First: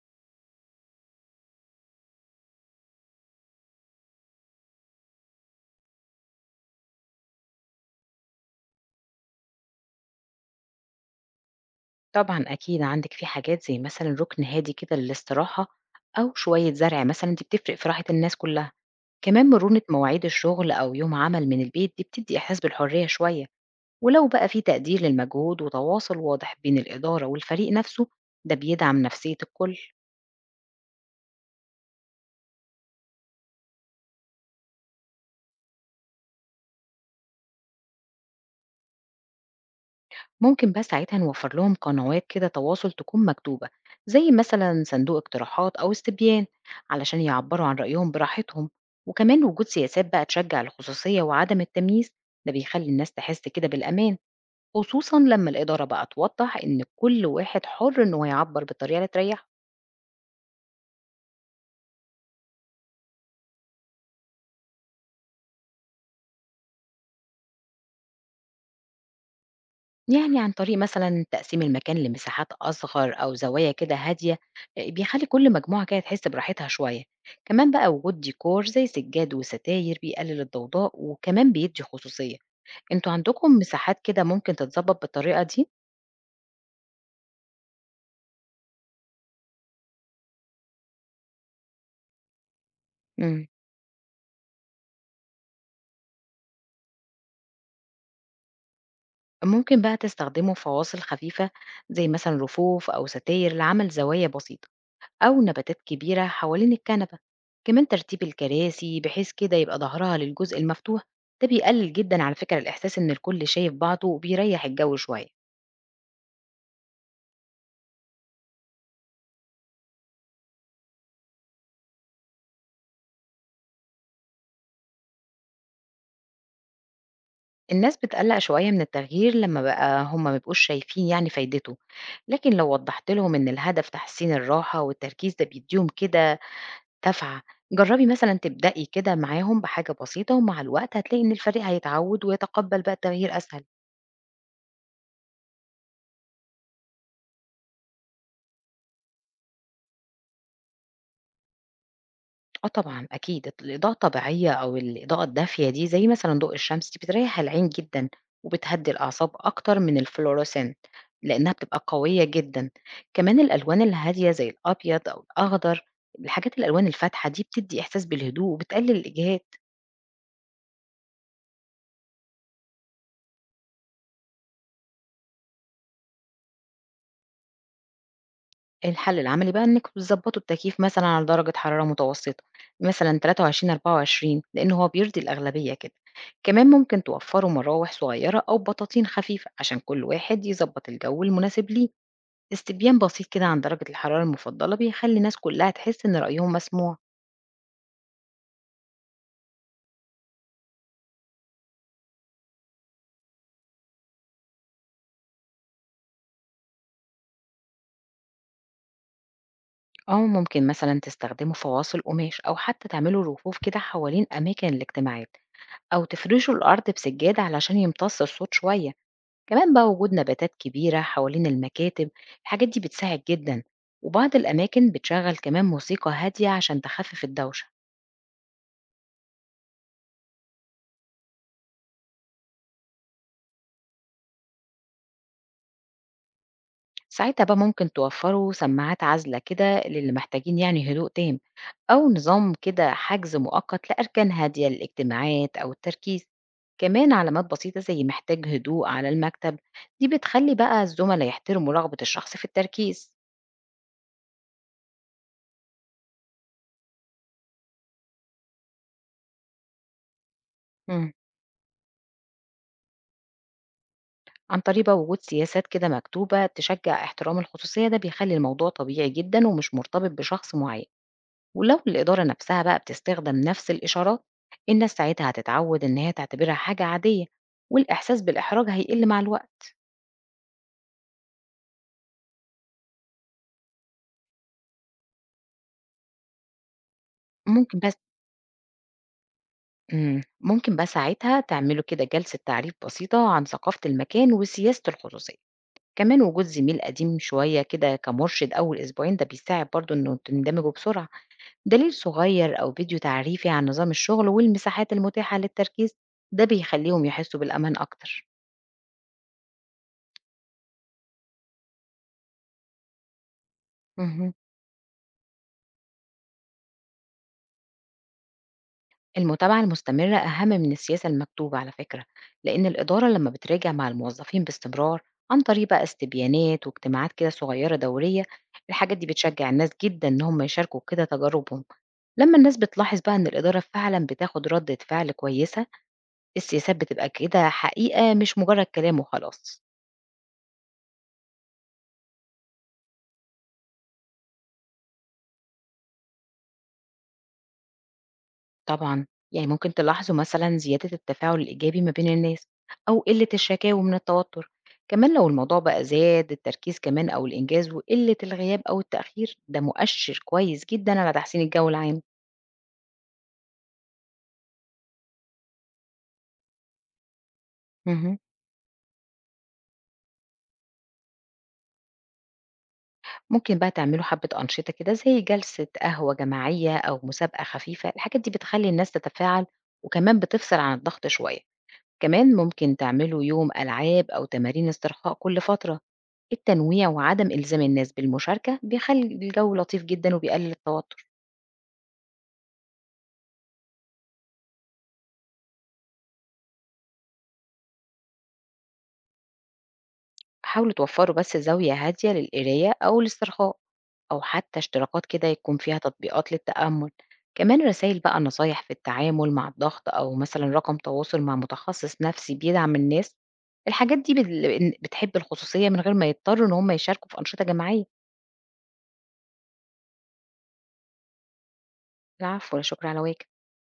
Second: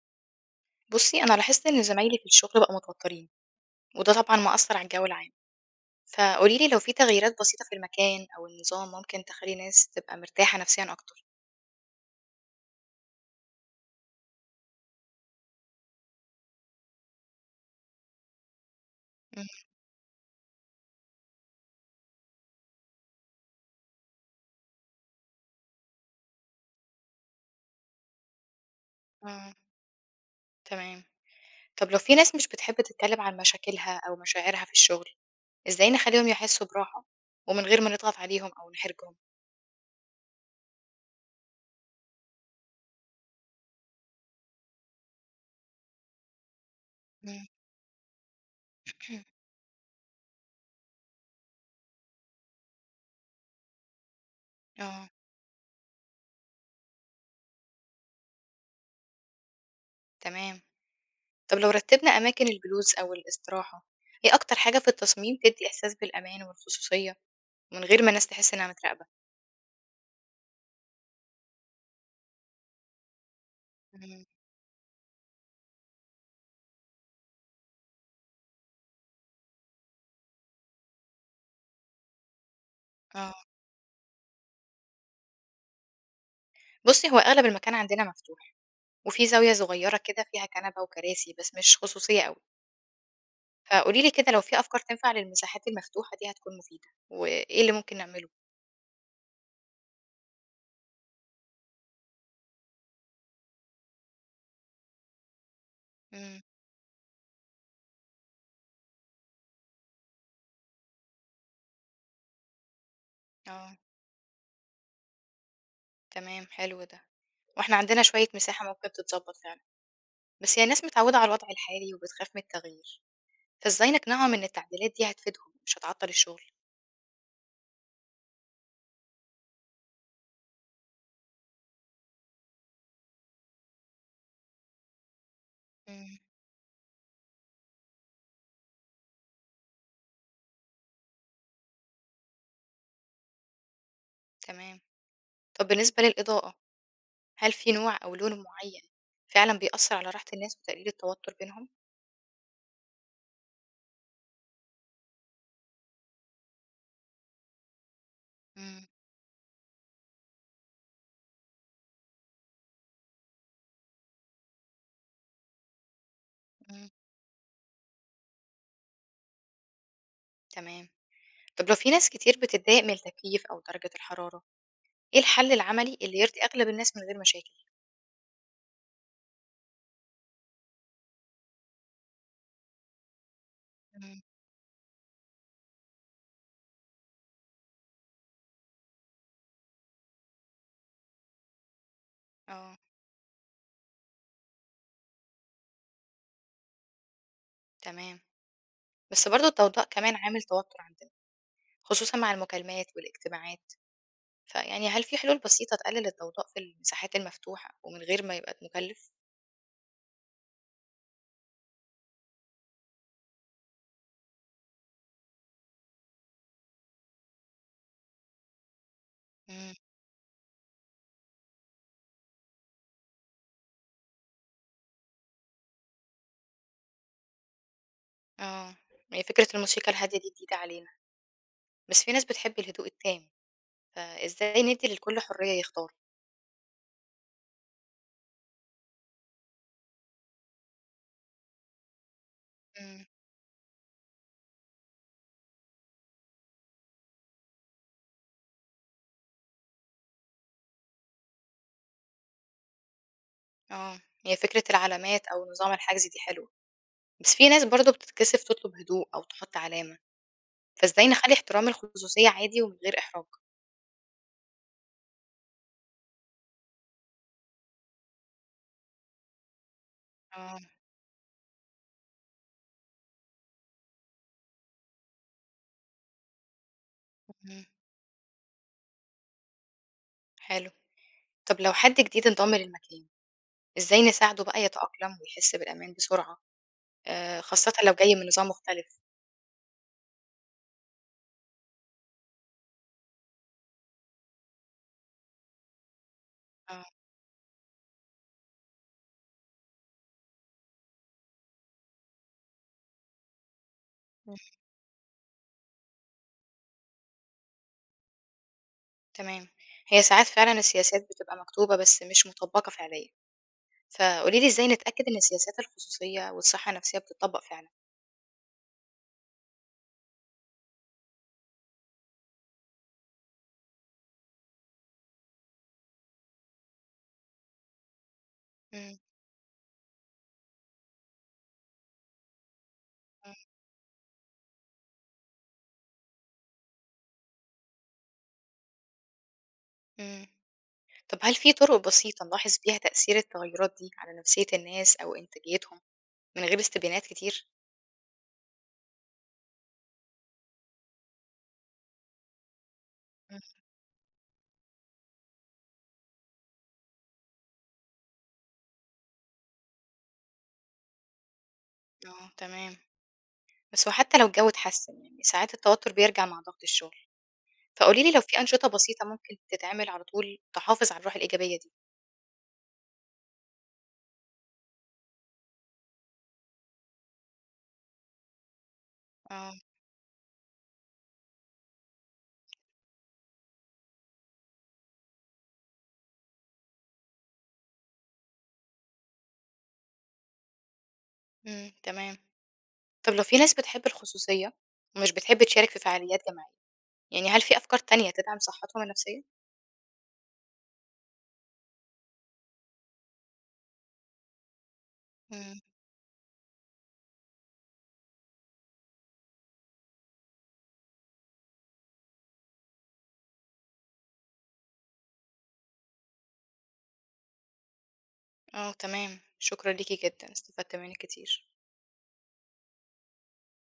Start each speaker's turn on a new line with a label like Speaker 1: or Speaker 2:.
Speaker 1: بُصّي، أنا لاحظت إن زمايلي في الشغل بقوا متوترين، وده طبعًا مأثّر على الجو العام، فقولي لي لو في تغييرات بسيطة في المكان أو النظام ممكن تخلّي ناس تبقى مرتاحة نفسيًا أكتر.
Speaker 2: طبعًا أكيد عندِك في حاجات زي مثلًا رُكن هادي كده للاستراحة، أو شوية زرع مثلًا دي بتفرق في راحة الناس كلّها،
Speaker 1: إمم،
Speaker 2: كمان مرونة مواعيد الشغل أو يوم عمل من البيت دي بتدّي إحساس بالحرية شوية، ولو بقى في تقدير للمجهود وتواصل واضح بين الإدارة والفريق نفسه، ده بيدعم نفسية
Speaker 1: إمم،
Speaker 2: الكل.
Speaker 1: تمام. طب لو في ناس مش بتحب تتكلم عن مشاكلها أو مشاعرها في الشغل، إزاي نخلّيهم يحسّوا براحة ومن غير ما نضغط عليهم أو نحرجهم؟
Speaker 2: ممكن بقى ساعتها نوفر لهم قنوات كده تواصل تكون مكتوبة زي مثلا صندوق اقتراحات أو استبيان علشان
Speaker 1: إمم،
Speaker 2: يعبروا عن رأيهم براحتهم. وكمان وجود سياسات بقى تشجع الخصوصية وعدم التمييز ده بيخلي الناس تحس كده بالأمان،
Speaker 1: آه،
Speaker 2: خصوصا لما الإدارة بقى توضح إن كل واحد حر إن هو يعبر بالطريقة اللي تريحه.
Speaker 1: تمام. طب لو رتّبنا أماكن الجلوس أو الاستراحة، إيه أكتر حاجة في التصميم تدّي إحساس بالأمان والخصوصية من غير ما الناس تحس إنها متراقبة؟
Speaker 2: يعني عن طريق مثلًا تقسيم المكان لمساحات أصغر أو زوايا كده
Speaker 1: إمم،
Speaker 2: هادية، بيخلّي كل مجموعة كده تحس براحتها شوية، كمان بقى وجود ديكور زي سجاد وستاير بيقلل الضوضاء وكمان بيدّي خصوصية، أنتم
Speaker 1: آه.
Speaker 2: عندكم مساحات كده ممكن تتضبط بالطريقة دي؟
Speaker 1: بُصّي، هو أغلب المكان عندنا مفتوح، وفي زاوية صغيّرة كده فيها كنبة وكراسي، بس مش خصوصية أوي،
Speaker 2: إمم،
Speaker 1: فقولي لي كده لو في أفكار تنفع للمساحات المفتوحة دي هتكون مفيدة، وإيه اللي ممكن نعمله؟
Speaker 2: ممكن بقى تستخدموا فواصل خفيفة زي مثلًا رفوف أو ستاير لعمل زوايا بسيطة. أو نباتات كبيرة
Speaker 1: إمم،
Speaker 2: حوالين الكنبة. كمان ترتيب الكراسي بحيث كده يبقى ظهرها للجزء المفتوح، ده بيقلل جدا على فكرة الإحساس إن الكل شايف
Speaker 1: آه،
Speaker 2: بعضه وبيريح الجو شوية.
Speaker 1: تمام، حلو ده، وإحنا عندنا شوية مساحة ممكن تتضبّط فعلًا، بس هي الناس متعوّدة على الوضع الحالي وبتخاف من التغيير، فإزاي نقنعهم إن التعديلات دي هتفيدهم مش هتعطّل الشغل؟
Speaker 2: الناس بتقلق شوية من التغيير لما بقى هم مبقوش شايفين يعني فايدته، لكن لو وضحت لهم إن الهدف تحسين الراحة والتركيز ده بيديهم
Speaker 1: إمم،
Speaker 2: كده دفعة. جربي مثلا تبدأي كده معاهم بحاجة بسيطة ومع الوقت هتلاقي إن الفريق هيتعود ويتقبل بقى التغيير أسهل.
Speaker 1: تمام. طب بالنسبة للإضاءة، هل في نوع أو لون معيّن فعلًا بيأثّر على راحة الناس وتقليل التوتر بينهم؟
Speaker 2: آه طبعًا أكيد، الإضاءة الطبيعية أو الإضاءة الدافية دي زي مثلًا ضوء الشمس دي بتريّح العين جدًا،
Speaker 1: إمم،
Speaker 2: وبتهدّي الأعصاب أكتر من الfluorescent لإنها بتبقى قوية جدًا، كمان الألوان الهادية زي الأبيض أو الأخضر، الحاجات الألوان
Speaker 1: إمم،
Speaker 2: الفاتحة دي بتدّي إحساس بالهدوء وبتقلل الإجهاد.
Speaker 1: تمام. طب لو في ناس كتير بتتضايق من التكييف أو درجة الحرارة، إيه الحل العملي اللي يرضي أغلب الناس من غير مشاكل؟
Speaker 2: الحل العملي بقى إنِّك بتضبّطوا التكييف مثلًا على درجة حرارة متوسطة، مثلًا 23،
Speaker 1: إمم،
Speaker 2: 24 لإن هو بيرضي الأغلبية كده. كمان ممكن توفّروا مراوح صغيرة أو بطاطين خفيفة عشان كل واحد يضبّط الجو المناسب ليه.
Speaker 1: آه،
Speaker 2: استبيان بسيط كده عن درجة الحرارة المفضلة بيخلّي الناس كلّها تحس إن رأيهم مسموع.
Speaker 1: تمام. بس برضه الضوضاء كمان عامل توتر عندنا، خصوصًا مع المكالمات والاجتماعات، فيعني هل في حلول بسيطة تقلل الضوضاء في المساحات المفتوحة ومن غير ما يبقى مكلف؟
Speaker 2: أو ممكن مثلًا تستخدموا فواصل قماش أو حتى تعملوا رفوف كده حوالين أماكن الاجتماعات أو تفرشوا الأرض بسجادة علشان يمتص الصوت شوية.
Speaker 1: إمم،
Speaker 2: كمان بقى وجود نباتات كبيرة حوالين المكاتب، الحاجات دي بتساعد جدا. وبعض الأماكن بتشغل كمان موسيقى هادية عشان تخفف الدوشة.
Speaker 1: آه، هي فكرة الموسيقى الهادية دي جديدة علينا، بس في ناس بتحب الهدوء التام، فإزاي ندي للكل حرية يختار؟
Speaker 2: ساعتها بقى ممكن توفروا سماعات عازلة كده للي محتاجين يعني هدوء تام، أو نظام كده
Speaker 1: إمم،
Speaker 2: حجز مؤقت لأركان هادية للاجتماعات أو التركيز. كمان علامات بسيطة زي محتاج هدوء على المكتب دي بتخلي بقى الزملاء يحترموا رغبة الشخص في التركيز.
Speaker 1: آه، هي فكرة العلامات أو نظام الحجز دي حلوة. بس في ناس برضه بتتكسف تطلب هدوء أو تحط علامة، فإزاي نخلّي احترام الخصوصية عادي ومن غير إحراج؟
Speaker 2: عن طريق بقى وجود سياسات كده مكتوبة تشجع احترام الخصوصية ده بيخلي الموضوع طبيعي جدا ومش مرتبط بشخص
Speaker 1: آه،
Speaker 2: معين. ولو الإدارة نفسها بقى بتستخدم نفس الإشارات، الناس ساعتها هتتعود إن هي تعتبرها حاجة عادية،
Speaker 1: إمم،
Speaker 2: والإحساس بالإحراج هيقل مع الوقت.
Speaker 1: حلو. طب لو حد جديد انضم للمكان، إزاي نساعده بقى يتأقلم ويحس بالأمان بسرعة، خاصةً
Speaker 2: ممكن
Speaker 1: لو
Speaker 2: بس
Speaker 1: جاي من نظام مختلف؟
Speaker 2: مم. ممكن بقى ساعتها تعملوا كده جلسة تعريف بسيطة عن ثقافة المكان وسياسة الخصوصية. كمان وجود زميل
Speaker 1: آه،
Speaker 2: قديم شوية كده كمرشد أول أسبوعين ده بيساعد برضو إنه تندمجوا بسرعة. دليل صغير أو فيديو تعريفي عن نظام الشغل
Speaker 1: إمم،
Speaker 2: والمساحات المتاحة للتركيز ده بيخليهم يحسوا بالأمان أكتر.
Speaker 1: تمام. هي ساعات فعلًا السياسات بتبقى مكتوبة بس مش مطبّقة فعليًا،
Speaker 2: مهم.
Speaker 1: فقولي لي إزاي نتأكد إن سياسات الخصوصية والصحة النفسية بتطبّق فعلًا؟
Speaker 2: المتابعة المستمرة أهم من السياسة المكتوبة على فكرة، لأن الإدارة لما بتراجع مع الموظفين باستمرار عن طريق بقى استبيانات واجتماعات كده صغيرة دورية،
Speaker 1: إمم،
Speaker 2: الحاجات دي بتشجع الناس جدا إن هم يشاركوا كده تجاربهم. لما الناس بتلاحظ بقى إن
Speaker 1: إمم،
Speaker 2: الإدارة فعلا بتاخد ردة فعل كويسة، السياسات بتبقى كده حقيقة مش مجرد كلام وخلاص.
Speaker 1: إمم. طب هل في طرق بسيطة نلاحظ بيها تأثير التغيرات دي على نفسية الناس أو إنتاجيتهم؟ من غير استبيانات كتير؟
Speaker 2: طبعًا، يعني ممكن تلاحظوا مثلًا زيادة التفاعل الإيجابي ما بين الناس أو قلة
Speaker 1: إمم،
Speaker 2: الشكاوى من التوتر، كمان لو الموضوع بقى زاد التركيز كمان أو الإنجاز وقلة الغياب أو التأخير ده مؤشر كويس جدًا على تحسين الجو العام.
Speaker 1: آه، تمام. بس هو حتى لو الجو اتحسن يعني ساعات التوتر بيرجع مع ضغط الشغل، فقولي لي
Speaker 2: اهم.
Speaker 1: لو في أنشطة بسيطة ممكن تتعمل على طول تحافظ على الروح الإيجابية دي؟
Speaker 2: ممكن بقى تعملوا حبة أنشطة كده زي جلسة قهوة جماعية أو مسابقة خفيفة، الحاجات دي بتخلي الناس تتفاعل
Speaker 1: آه،
Speaker 2: وكمان بتفصل عن الضغط شوية. كمان ممكن تعملوا يوم ألعاب أو تمارين استرخاء كل فترة. التنويع وعدم إلزام الناس بالمشاركة بيخلي الجو لطيف جدا وبيقلل التوتر.
Speaker 1: إمم، تمام. طب لو في ناس بتحب الخصوصية ومش بتحب تشارك في فعاليات جماعية، يعني هل في أفكار تانية تدعم صحتهم النفسية؟
Speaker 2: حاولوا توفروا بس زاوية هادية للقراية أو الاسترخاء، أو حتى اشتراكات كده يكون
Speaker 1: إمم،
Speaker 2: فيها تطبيقات للتأمل. كمان رسائل بقى نصايح في التعامل مع الضغط أو مثلا رقم تواصل مع متخصص نفسي بيدعم الناس. الحاجات دي بتحب الخصوصية من غير ما يضطروا إن هم يشاركوا في أنشطة جماعية.
Speaker 1: آه، تمام. شكرًا ليكِ جدًا، استفدت منِّك كتير.
Speaker 2: العفو ولا شكر على واجب.